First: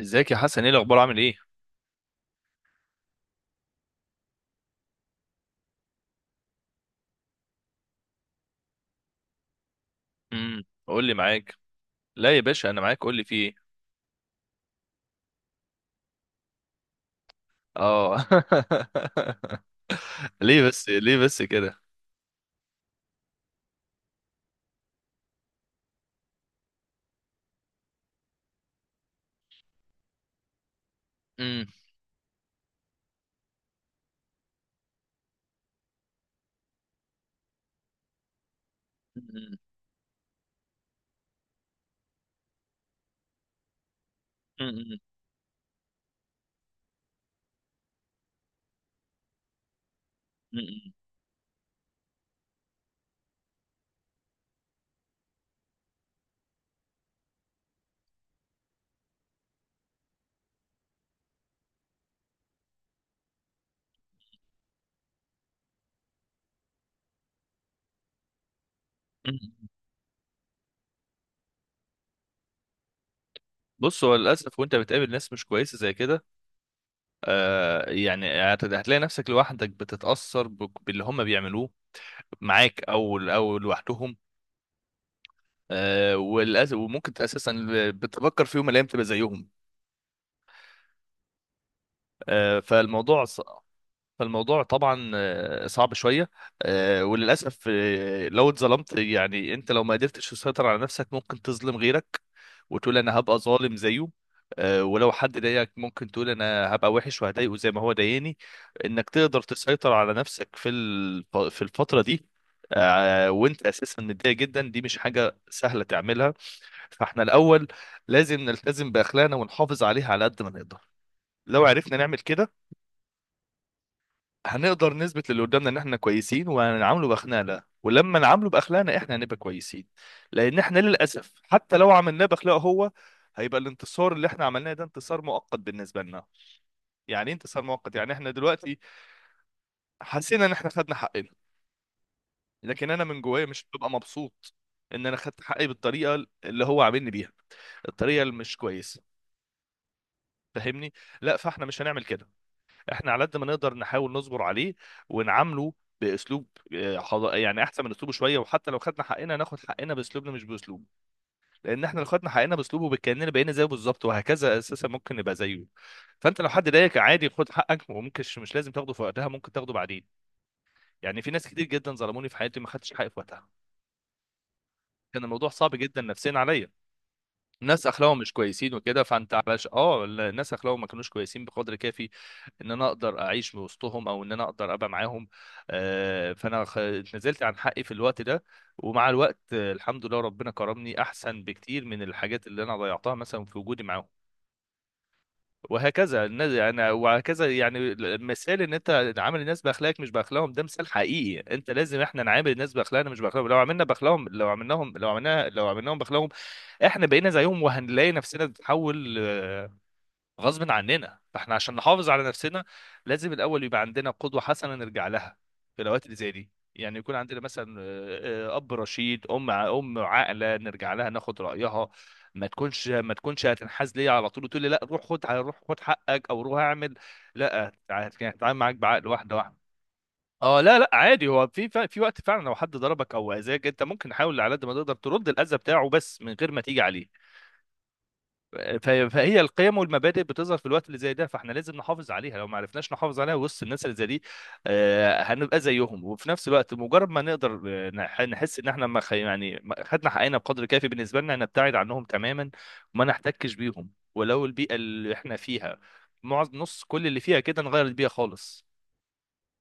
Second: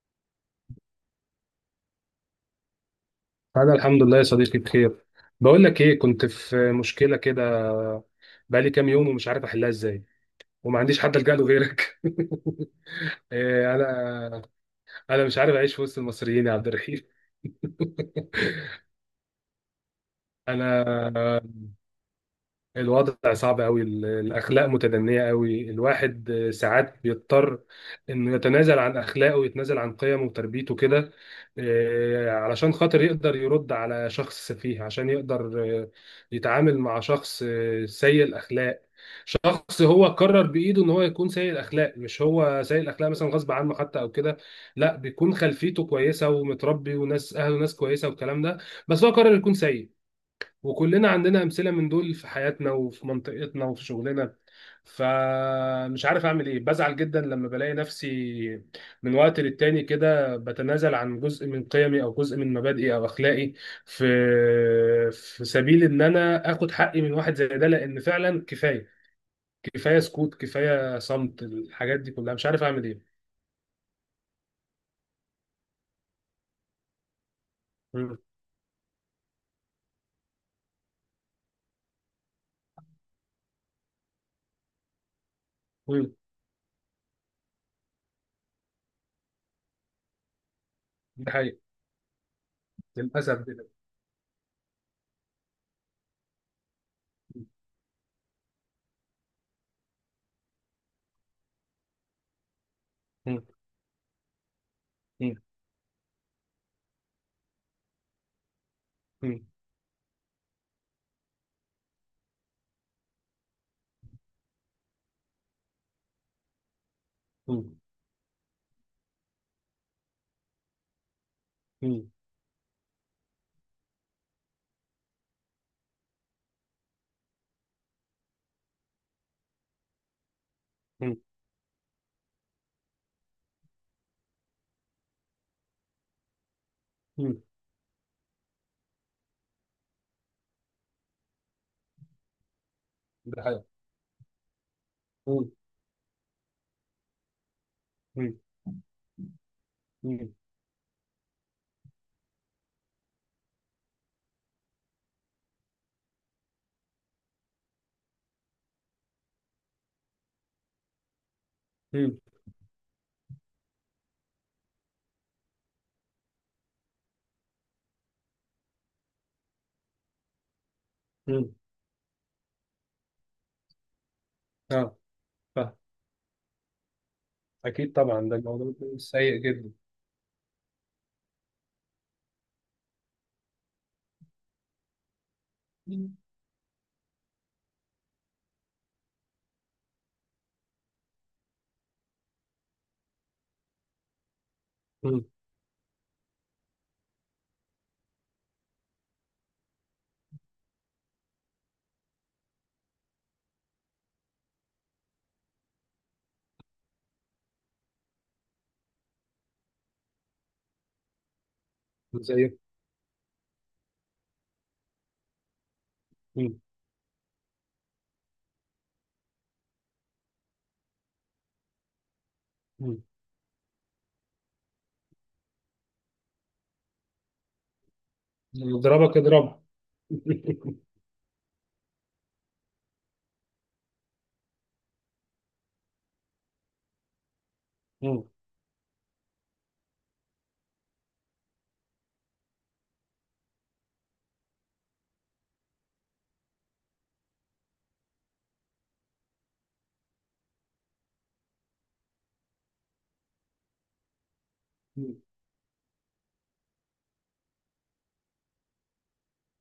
ازيك يا حسن، ايه الاخبار؟ عامل ايه؟ أنا الحمد لله يا صديقي، بخير. بقول لك إيه، كنت في مشكلة كده. بقالي كام يوم ومش عارف أحلها إزاي وما عنديش قول لي، حد ألجأ له معاك. غيرك. لا يا باشا، انا معاك، قول لي في ايه؟ إيه، أنا مش عارف أعيش في وسط المصريين يا عبد الرحيم. اه. ليه أنا بس ليه بس كده؟ الوضع صعب قوي، الاخلاق متدنيه قوي. الواحد ساعات بيضطر انه يتنازل عن اخلاقه ويتنازل عن قيمه وتربيته كده. امم علشان خاطر يقدر يرد على شخص سفيه، عشان يقدر يتعامل مع شخص سيء الاخلاق. شخص هو قرر بايده ان هو يكون سيء الاخلاق، مش هو سيء الاخلاق مثلا غصب عنه حتى او كده. لا، بيكون خلفيته كويسه ومتربي وناس اهله ناس كويسه والكلام ده، بس هو قرر يكون سيء. وكلنا عندنا امثله من دول في حياتنا وفي منطقتنا وفي شغلنا. فمش عارف اعمل ايه، بزعل جدا لما بلاقي نفسي من وقت للتاني كده بتنازل عن جزء من قيمي او جزء من مبادئي او اخلاقي، في في سبيل ان انا اخد حقي من واحد زي ده. لان فعلا كفايه، كفايه سكوت، كفايه صمت. الحاجات دي كلها مش عارف اعمل ايه. بص، هو للاسف وانت بتقابل ناس مش كويسه زي كده، مم. يعني، هتلاقي نفسك لوحدك، بتتاثر باللي هم بيعملوه معاك او لوحدهم. مم. وللاسف، وممكن اساسا بتفكر فيهم الايام تبقى زيهم. ده حقيقي. آه فالموضوع للاسف صعب ده. فالموضوع طبعا صعب شويه. وللاسف، لو اتظلمت يعني انت لو ما قدرتش تسيطر على نفسك ممكن تظلم غيرك وتقول انا هبقى مم. ظالم زيه. ولو مم. حد ضايقك ممكن تقول انا هبقى وحش وهضايقه زي ما هو ضايقني. انك تقدر مم. تسيطر على نفسك في الفتره دي. وانت اساسا متضايق جدا، دي مش حاجه سهله تعملها. فاحنا الاول مم. لازم نلتزم باخلاقنا ونحافظ عليها على قد ما نقدر. لو عرفنا نعمل كده هنقدر نثبت للي قدامنا ان احنا كويسين وهنعامله باخلاقنا، ولما نعامله باخلاقنا احنا هنبقى كويسين. لان احنا مم. للاسف حتى لو عملناه باخلاقه هو، هيبقى الانتصار اللي احنا عملناه ده انتصار مؤقت بالنسبه لنا. يعني ايه مم. انتصار مؤقت؟ يعني احنا دلوقتي حسينا ان احنا خدنا حقنا، لكن انا من ده جوايا حقيقي. مش ببقى مبسوط ان انا خدت حقي بالطريقه اللي هو عاملني بيها، الطريقه اللي مم. مش كويسه. مم. فاهمني؟ لا، فاحنا مش هنعمل كده. احنا على قد ما نقدر نحاول نصبر عليه ونعامله باسلوب، يعني احسن من اسلوبه شويه، وحتى لو خدنا حقنا ناخد حقنا باسلوبنا مش باسلوبه. لان احنا لو مم. خدنا حقنا باسلوبه بكاننا بقينا زيه بالظبط، وهكذا اساسا ممكن نبقى زيه. فانت لو حد ضايقك، عادي، خد حقك، وممكن مش لازم تاخده في وقتها، ممكن تاخده بعدين. يعني في ناس مم. كتير جدا ظلموني في حياتي، ما خدتش حقي في وقتها. اه. كان الموضوع صعب فاهم. جدا نفسيا عليا. ناس اكيد اخلاقهم طبعا، مش ده الموضوع كويسين بيكون وكده، سيء فانت علش جدا. اه الناس اخلاقهم ما كانوش كويسين بقدر كافي ان انا اقدر اعيش وسطهم او ان انا اقدر ابقى معاهم. مم. فانا نزلت عن حقي في الوقت ده. ومع الوقت الحمد لله ربنا كرمني احسن بكتير من الحاجات اللي انا ضيعتها مثلا في وجودي معاهم. مم. وهكذا الناس، يعني وهكذا يعني مثال ان انت عامل الناس باخلاقك مش باخلاقهم، ده مثال حقيقي. انت لازم احنا نعامل الناس باخلاقنا مش باخلاقهم. لو عملنا باخلاقهم لو عملناهم لو عملنا لو عملناهم باخلاقهم، احنا بقينا زيهم وهنلاقي نفسنا بنتحول غصب عننا، فاحنا عشان نحافظ على زي. نفسنا لازم الاول يبقى عندنا قدوه حسنه نرجع لها في الاوقات اللي زي دي. مم. يعني يكون عندنا مثلا اب رشيد، ام عاقله، نرجع لها ناخد رايها. ما تكونش مم. ما تكونش هتنحاز ليا على طول وتقول لي: لا روح خد، حقك، او روح اعمل. لا، هتعامل اللي معاك بعقل يضربك واحده واحده. اضربه. اه لا لا، عادي. هو في في وقت فعلا لو حد ضربك او اذاك انت ممكن تحاول على قد ما تقدر ترد الاذى بتاعه، بس من غير ما تيجي عليه. مم. فهي القيم والمبادئ بتظهر في الوقت اللي زي ده، فاحنا لازم نحافظ عليها. لو ما عرفناش نحافظ عليها وسط الناس اللي زي دي، هنبقى زيهم. وفي نفس الوقت مجرد ما نقدر نحس ان احنا ما خ- يعني ما خدنا حقنا بقدر كافي بالنسبه لنا، نبتعد عنهم تماما وما نحتكش بيهم. ولو البيئه اللي مم. احنا فيها معظم، نص، كل اللي فيها كده، نغير البيئه خالص.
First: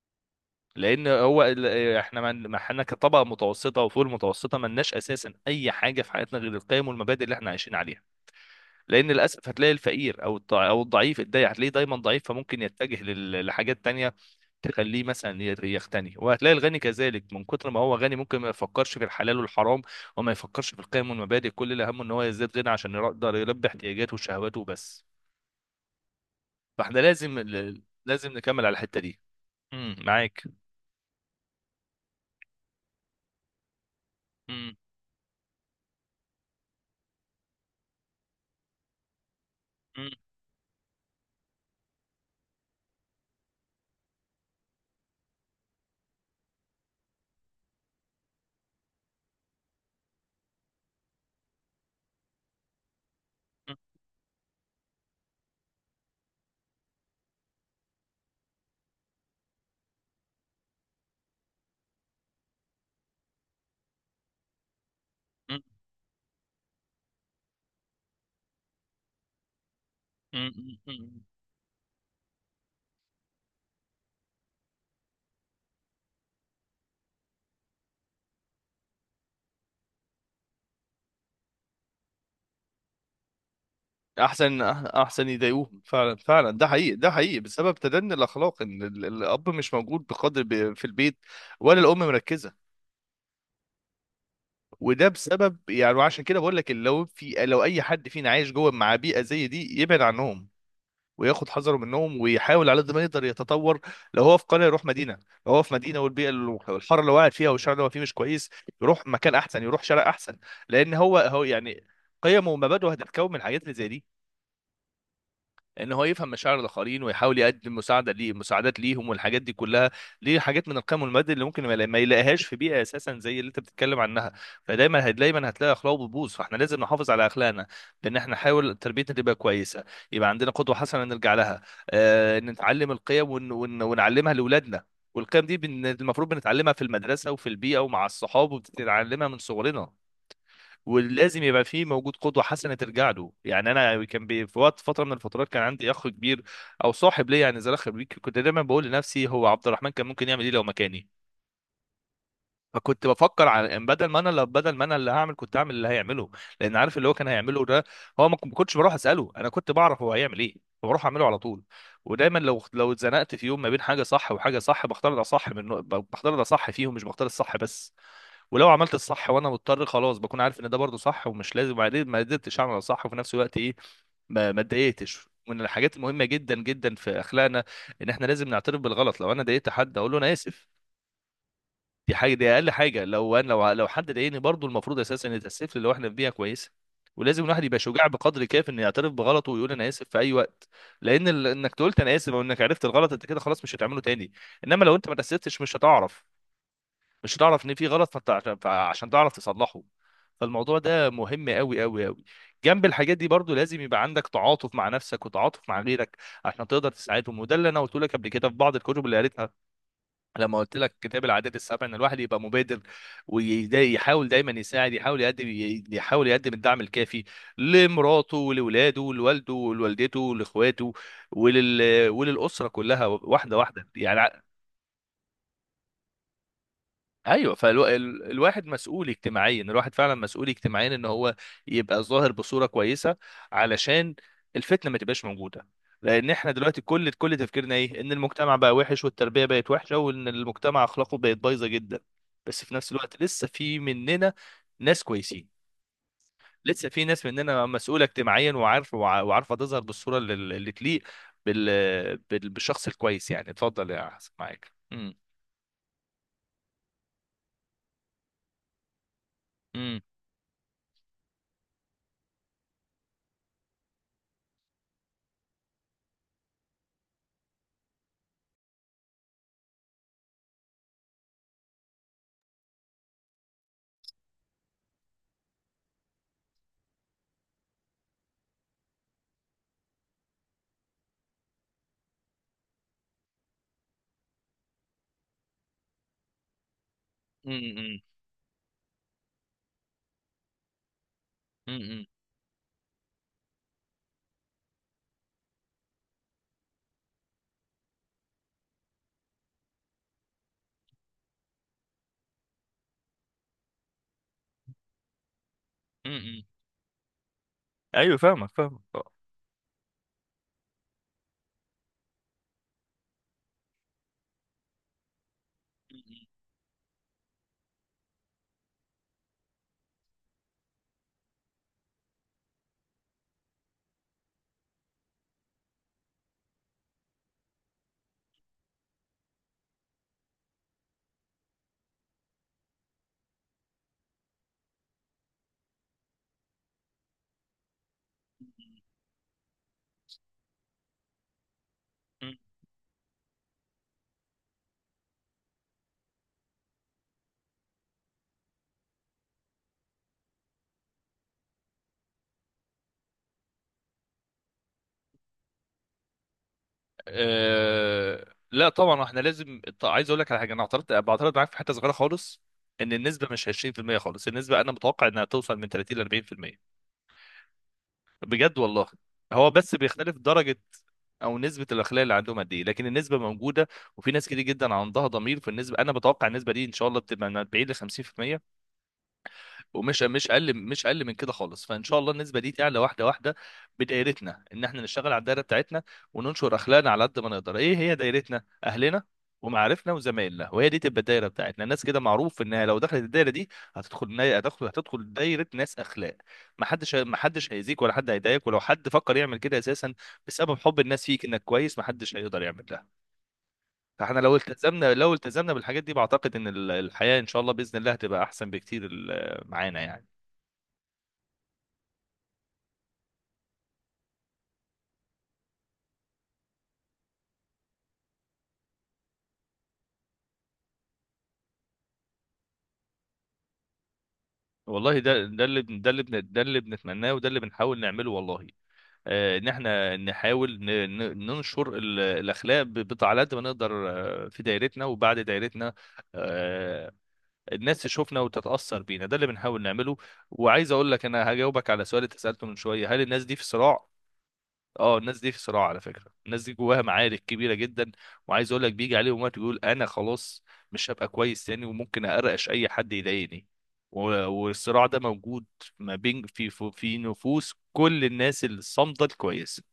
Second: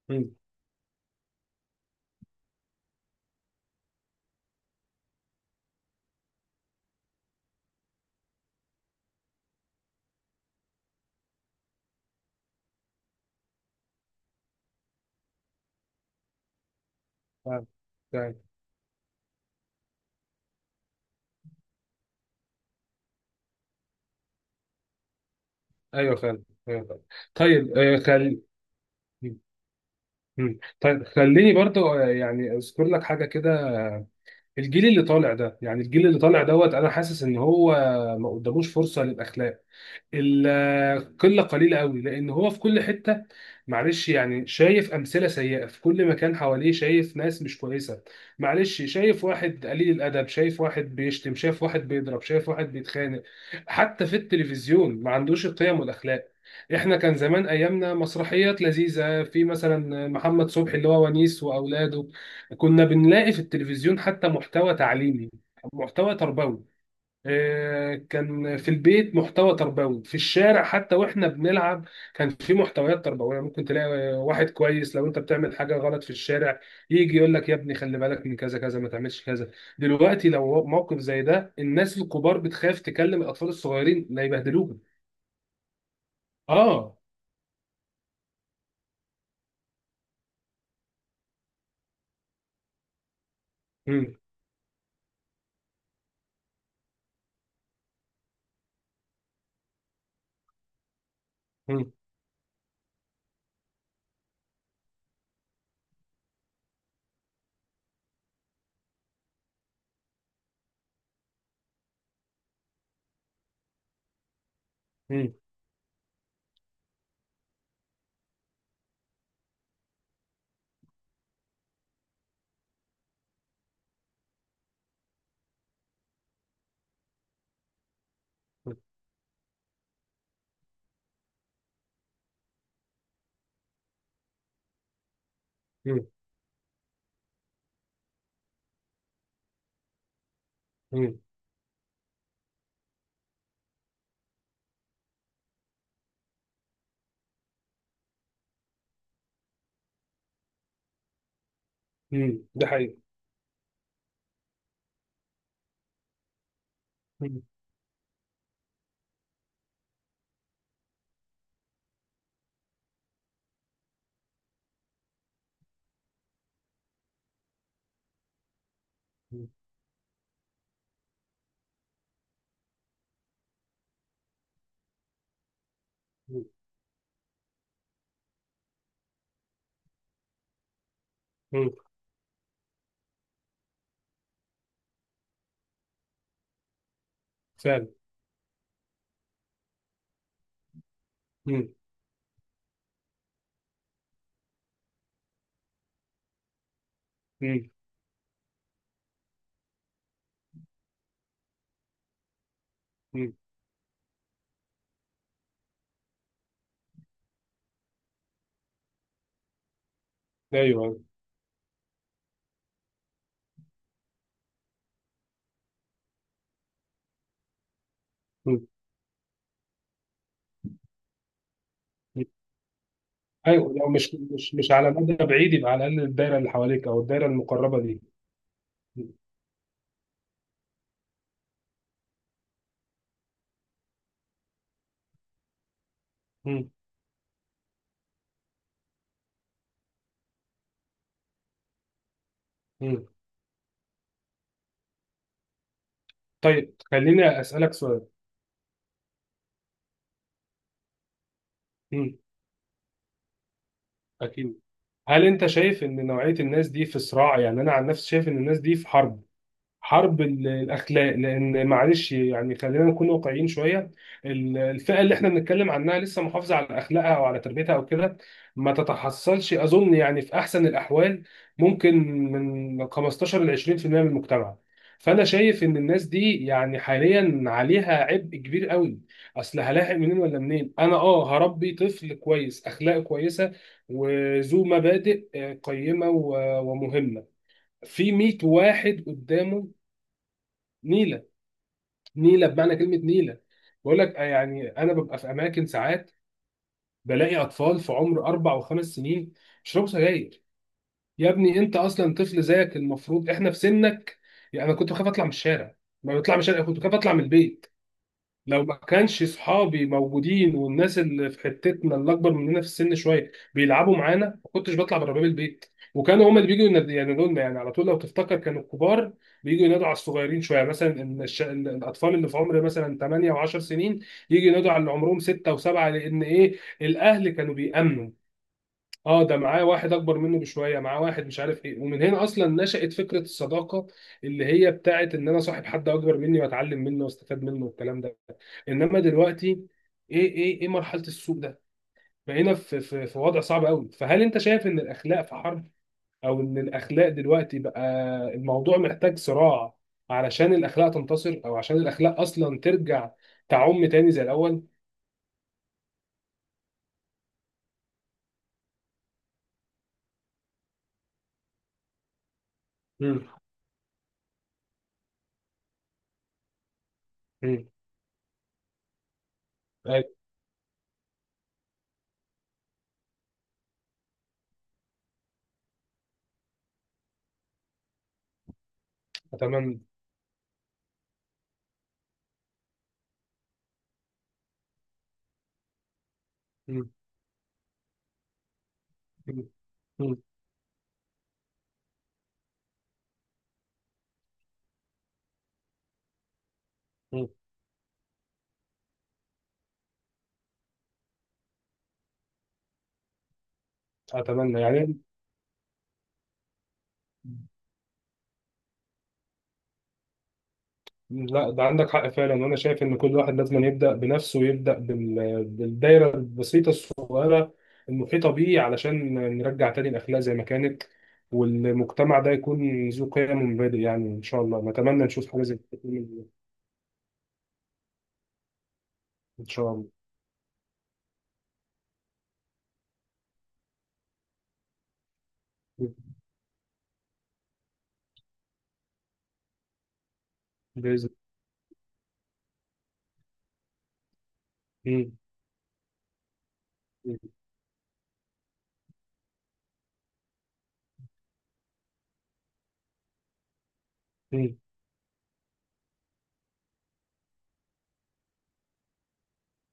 مم. لان هو احنا ما احنا كطبقه متوسطه وفوق المتوسطه ما لناش اساسا اي حاجه في حياتنا غير القيم والمبادئ اللي احنا عايشين عليها. لان للاسف هتلاقي الفقير او الضعيف هتلاقيه دايما ضعيف، فممكن يتجه لحاجات تانية تخليه مثلا يغتني، وهتلاقي الغني كذلك من فاهم. كتر ما هو غني فاهم. ممكن ما يفكرش في الحلال والحرام وما يفكرش في القيم والمبادئ، كل اللي همه ان هو يزداد غنى عشان يقدر يلبي احتياجاته وشهواته وبس. ايوه فاهم، أيوة فاحنا فاهم. طيب آه، لازم خل نكمل على الحتة دي. مم. معاك. مم. طيب خليني برضو، يعني اذكر لك حاجه كده. آه، امم. الجيل اللي طالع ده، يعني الجيل اللي طالع دوت، انا حاسس ان هو ما قداموش فرصه للاخلاق. امم. القله قليله قوي، لان هو في كل حته، معلش يعني شايف امثله سيئه في كل مكان حواليه، شايف ناس مش كويسه، معلش شايف واحد قليل الادب، شايف واحد بيشتم، شايف واحد بيضرب، شايف واحد بيتخانق. حتى في التلفزيون ما عندوش القيم والاخلاق. احنا كان زمان ايامنا مسرحيات لذيذه، في مثلا محمد صبحي اللي هو ونيس واولاده. كنا بنلاقي في التلفزيون حتى محتوى تعليمي، محتوى تربوي. كان في البيت محتوى تربوي، في الشارع امم. حتى امم. واحنا بنلعب كان في محتويات تربويه. ممكن تلاقي واحد كويس لو انت بتعمل حاجه غلط في الشارع يجي يقول لك يا ابني خلي بالك من كذا كذا، ما تعملش كذا. دلوقتي لو موقف زي ده، الناس الكبار بتخاف تكلم الاطفال الصغيرين لا احسن يبهدلوهم. احسن يضايقوهم فعلا فعلا ده حقيقي اه. ده حقيقي بسبب تدني الاخلاق ان ال- الاب مش موجود بقدر ب- في البيت ولا الام مركزه مم. وده بسبب يعني وعشان كده بقول لك لو في لو اي حد فينا عايش جوه مع بيئه زي دي يبعد عنهم وياخد حذره مم. منهم ويحاول على قد ما يقدر يتطور لو هو في قريه يروح مدينه لو هو في مدينه والبيئه اللي- الحاره اللي قاعد فيها والشارع اللي هو فيه مش كويس يروح مكان احسن يروح شارع احسن لان هو هو يعني قيمه ومبادئه هتتكون من الحاجات اللي زي دي مم. ان هو يفهم مشاعر الاخرين ويحاول يقدم مساعده ليه مساعدات ليهم والحاجات دي كلها دي حاجات من القيم والمبادئ اللي ممكن ما يلا- ما يلاقيهاش في بيئه اساسا زي اللي انت بتتكلم عنها فدايما هت- دايما هتلاقي اخلاق بتبوظ فاحنا لازم نحافظ على اخلاقنا بان احنا نحاول تربيتنا تبقى كويسه يبقى عندنا قدوه حسنه نرجع لها آه نتعلم القيم ون... ون... ونعلمها لاولادنا والقيم دي بن... مم. المفروض بنتعلمها في المدرسه وفي البيئه ومع الصحاب وبتتعلمها من صغرنا مم. ولازم يبقى فيه موجود قدوة حسنة ترجع له يعني أنا كان بي في وقت فترة من الفترات كان عندي أخ كبير أو صاحب ليا يعني زي أخ بيك كنت دايما بقول لنفسي هو عبد الرحمن كان ممكن يعمل إيه لو مكاني مم. ده حقيقي. فكنت بفكر على إن بدل ما انا اللي بدل ما انا اللي هعمل كنت هعمل اللي هيعمله لان عارف اللي هو كان مم. هيعمله ده هو ما ما كنتش بروح اساله انا كنت بعرف هو هيعمل ايه فبروح اعمله على طول ودايما لو لو اتزنقت في يوم ما بين حاجه صح وحاجه صح بختار ده صح من بختار ده صح فيهم مش بختار الصح بس ولو عملت الصح وانا مضطر خلاص بكون عارف ان ده برضو صح ومش لازم وبعدين ما قدرتش اعمل الصح وفي نفس الوقت ايه ما ما اتضايقتش ومن الحاجات المهمه مم. جدا جدا في اخلاقنا ان احنا لازم نعترف بالغلط لو انا ضايقت حد اقول له انا اسف مم. دي حاجه دي اقل حاجه لو انا لو لو حد ضايقني برضو المفروض اساسا ان يتاسف لي لو احنا في بيئه كويسه ولازم الواحد يبقى فعلا. شجاع بقدر كاف انه يعترف بغلطه ويقول انا اسف في اي وقت لان ال- مم. انك قلت انا اسف او انك عرفت الغلط انت كده خلاص مش هتعمله تاني انما لو انت ما تاسفتش مش هتعرف مش هتعرف مم. ان في غلط فانت عشان عشان تعرف تصلحه فالموضوع ده مهم قوي قوي قوي جنب الحاجات دي مم. برضو لازم يبقى عندك تعاطف مع نفسك وتعاطف مع غيرك عشان تقدر تساعدهم وده اللي انا قلت لك قبل كده في بعض الكتب اللي قريتها لما قلت لك ايوه. كتاب العادات السبع ان الواحد يبقى مبادر ويحاول دايما يساعد يحاول يقدم يحاول يقدم الدعم الكافي لمراته مم. ولولاده لوالده ولوالدته لاخواته ولل... وللاسره كلها واحده ايوه، واحده لو مش يعني مش مش على مدى بعيد يبقى على الاقل الدايره اللي حواليك او الدايره ايوه المقربه دي. فالواحد مسؤول اجتماعيا الواحد فعلا مسؤول اجتماعيا ان هو يبقى ظاهر بصوره كويسه علشان الفتنه ما تبقاش موجوده لان احنا مم. دلوقتي كل كل تفكيرنا ايه ان المجتمع بقى وحش والتربيه بقت وحشه وان المجتمع اخلاقه بقت بايظه جدا بس في نفس مم. الوقت لسه في مننا ناس كويسين طيب لسه في ناس خليني مننا اسالك سؤال. مسؤوله اجتماعيا وعارف وع- وعارفه تظهر بالصوره اللي اللي تليق بال... مم. بال... بالشخص الكويس يعني اتفضل يا حسن اكيد. معاك هل انت شايف ان نوعيه الناس دي في صراع؟ يعني انا عن نفسي شايف ان الناس دي في حرب، امم حرب الاخلاق. لان معلش يعني، خلينا نكون واقعيين شويه. الفئه اللي احنا بنتكلم عنها لسه محافظه على اخلاقها او على تربيتها او كده ما تتحصلش اظن، يعني في احسن الاحوال ممكن من 15 ل 20% من المجتمع. فانا شايف ان الناس دي يعني حاليا عليها عبء كبير قوي. اصل هلاحق منين ولا منين؟ انا اه هربي طفل كويس، اخلاقه كويسه وذو مبادئ، قيمه ومهمه، امم امم في 100 واحد قدامه نيله. امم. نيله بمعنى كلمه نيله. بقول لك يعني انا ببقى في اماكن ساعات بلاقي اطفال في عمر 4 و5 سنين بيشربوا سجاير. يا ابني انت اصلا طفل، زيك المفروض احنا في سنك. يعني انا كنت بخاف اطلع من الشارع، امم. ما بطلع من امم. الشارع، كنت بخاف اطلع من البيت. ايوه، فاهمك، لو ما فاهمك طبعا. كانش صحابي موجودين والناس اللي في حتتنا اللي اكبر مننا في السن شويه بيلعبوا معانا ما كنتش بطلع بره باب البيت. م- وكانوا هما اللي بيجوا ينادوا لنا، يعني على طول لو تفتكر، كانوا الكبار بيجوا ينادوا على الصغيرين شويه. مثلا إن الاطفال اللي في عمر مثلا 8 و10 سنين يجوا ينادوا على اللي عمرهم 6 و7. لان ايه؟ الاهل كانوا بيأمنوا، اه ده معاه واحد اكبر منه بشويه، معاه واحد مش عارف ايه. ومن هنا اصلا نشأت فكره الصداقه، اللي هي بتاعت ان انا صاحب حد اكبر مني واتعلم منه واستفاد منه والكلام ده. انما دلوقتي ايه مرحله السوق ده، م. بقينا في وضع صعب قوي. فهل انت شايف ان الاخلاق في حرب؟ او ان الاخلاق دلوقتي بقى الموضوع محتاج صراع علشان الاخلاق تنتصر، او عشان الاخلاق اصلا ترجع تعم تاني زي الاول؟ لا طبعا احنا لازم، عايز اقول لك على حاجه، انا بعترض معاك في حته صغيره خالص، ان النسبه امم. مش 20% خالص. النسبه انا متوقع انها توصل من 30 ل 40%، امم. بجد والله. هو بس بيختلف درجه، او نسبه الاخلاق اللي عندهم قد ايه، لكن النسبه موجوده. وفي ناس كتير جدا عندها ضمير في النسبه، انا بتوقع النسبه دي ان شاء الله بتبقى من 40 ل 50%، اتمنى. ومش مش اقل، من كده خالص. فان شاء الله النسبه دي تعلى واحده واحده بدايرتنا، ان احنا نشتغل على الدايره بتاعتنا وننشر اخلاقنا مم. على قد ما نقدر. ايه هي دايرتنا؟ اهلنا مم. ومعارفنا وزمايلنا، وهي دي تبقى الدايره بتاعتنا. الناس كده معروف انها لو دخلت الدايره دي، هتدخل دايره ناس اخلاق. ما حدش ما مم. حدش هيأذيك ولا حد هيضايقك، ولو حد فكر يعمل كده اساسا، بسبب حب الناس فيك انك كويس، ما حدش هيقدر يعمل ده. فاحنا لو اتمنى التزمنا يعني. لو التزمنا بالحاجات دي بعتقد ان الحياه ان شاء الله باذن الله هتبقى احسن بكتير معانا يعني. لا، ده عندك حق فعلا، وانا شايف ان كل واحد لازم يبدا بنفسه ويبدا بالدايره البسيطه الصغيره المحيطه بيه، علشان نرجع تاني الاخلاق زي ما كانت والمجتمع ده يكون ذو قيم ومبادئ. يعني ان شاء الله والله، نتمنى نشوف حاجه زي كده. ده اللي بنتمناه وده اللي بنحاول نعمله والله. ان ان شاء الله. احنا نحاول ننشر الاخلاق على قد ما نقدر، في دايرتنا وبعد دايرتنا. آه، الناس تشوفنا وتتاثر بينا، ده اللي بنحاول نعمله. وعايز اقول لك باذن انا هجاوبك على سؤال انت سالته من شويه: هل الناس دي في صراع؟ اه، الله. مم. الناس دي في صراع. على فكره الناس دي جواها معارك كبيره جدا. وعايز اقول لك بيجي عليهم وقت يقول: انا خلاص مش هبقى كويس تاني، وممكن اقرقش اي حد يضايقني. و- مم. والصراع ده موجود ما بين، في في نفوس كل الناس الصامده الكويسه.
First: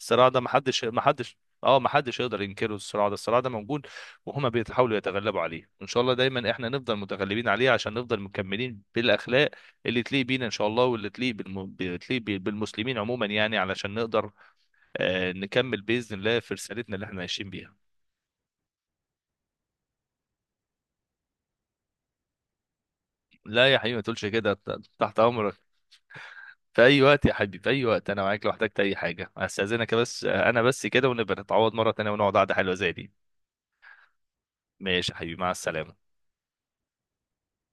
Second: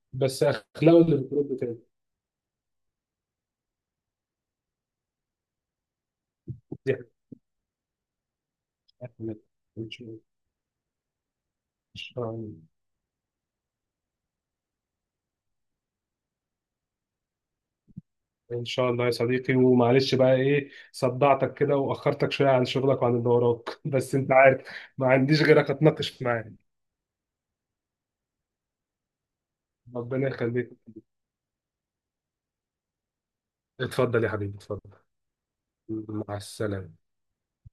الصراع ده بس محدش اخلاقه اللي محدش بترد تاني اه محدش يقدر ينكره. الصراع ده موجود، وهما بيحاولوا يتغلبوا عليه، وان شاء الله دايما احنا دي نفضل متغلبين عليه عشان نفضل مكملين حاجة. بالاخلاق ان اللي شاء الله. تليق بينا ان شاء الله، إن بتليق شاء الله. بالمسلمين عموما يعني، علشان نقدر نكمل باذن الله في رسالتنا اللي احنا عايشين بيها. ان شاء الله يا صديقي، ومعلش بقى ايه صدعتك كده واخرتك شويه عن شغلك وعن اللي لا يا وراك. حبيبي، ما بس تقولش انت كده. عارف ما تحت عنديش امرك غيرك اتناقش معاه. في اي وقت يا حبيبي، في اي وقت انا معاك، لو احتجت اي حاجه استاذنك بس. ربنا انا يخليك. بس كده، ونبقى نتعوض مره تانية ونقعد قعده حلوه زي دي. اتفضل يا حبيبي، اتفضل. ماشي يا حبيبي، مع السلامه. مع السلامه.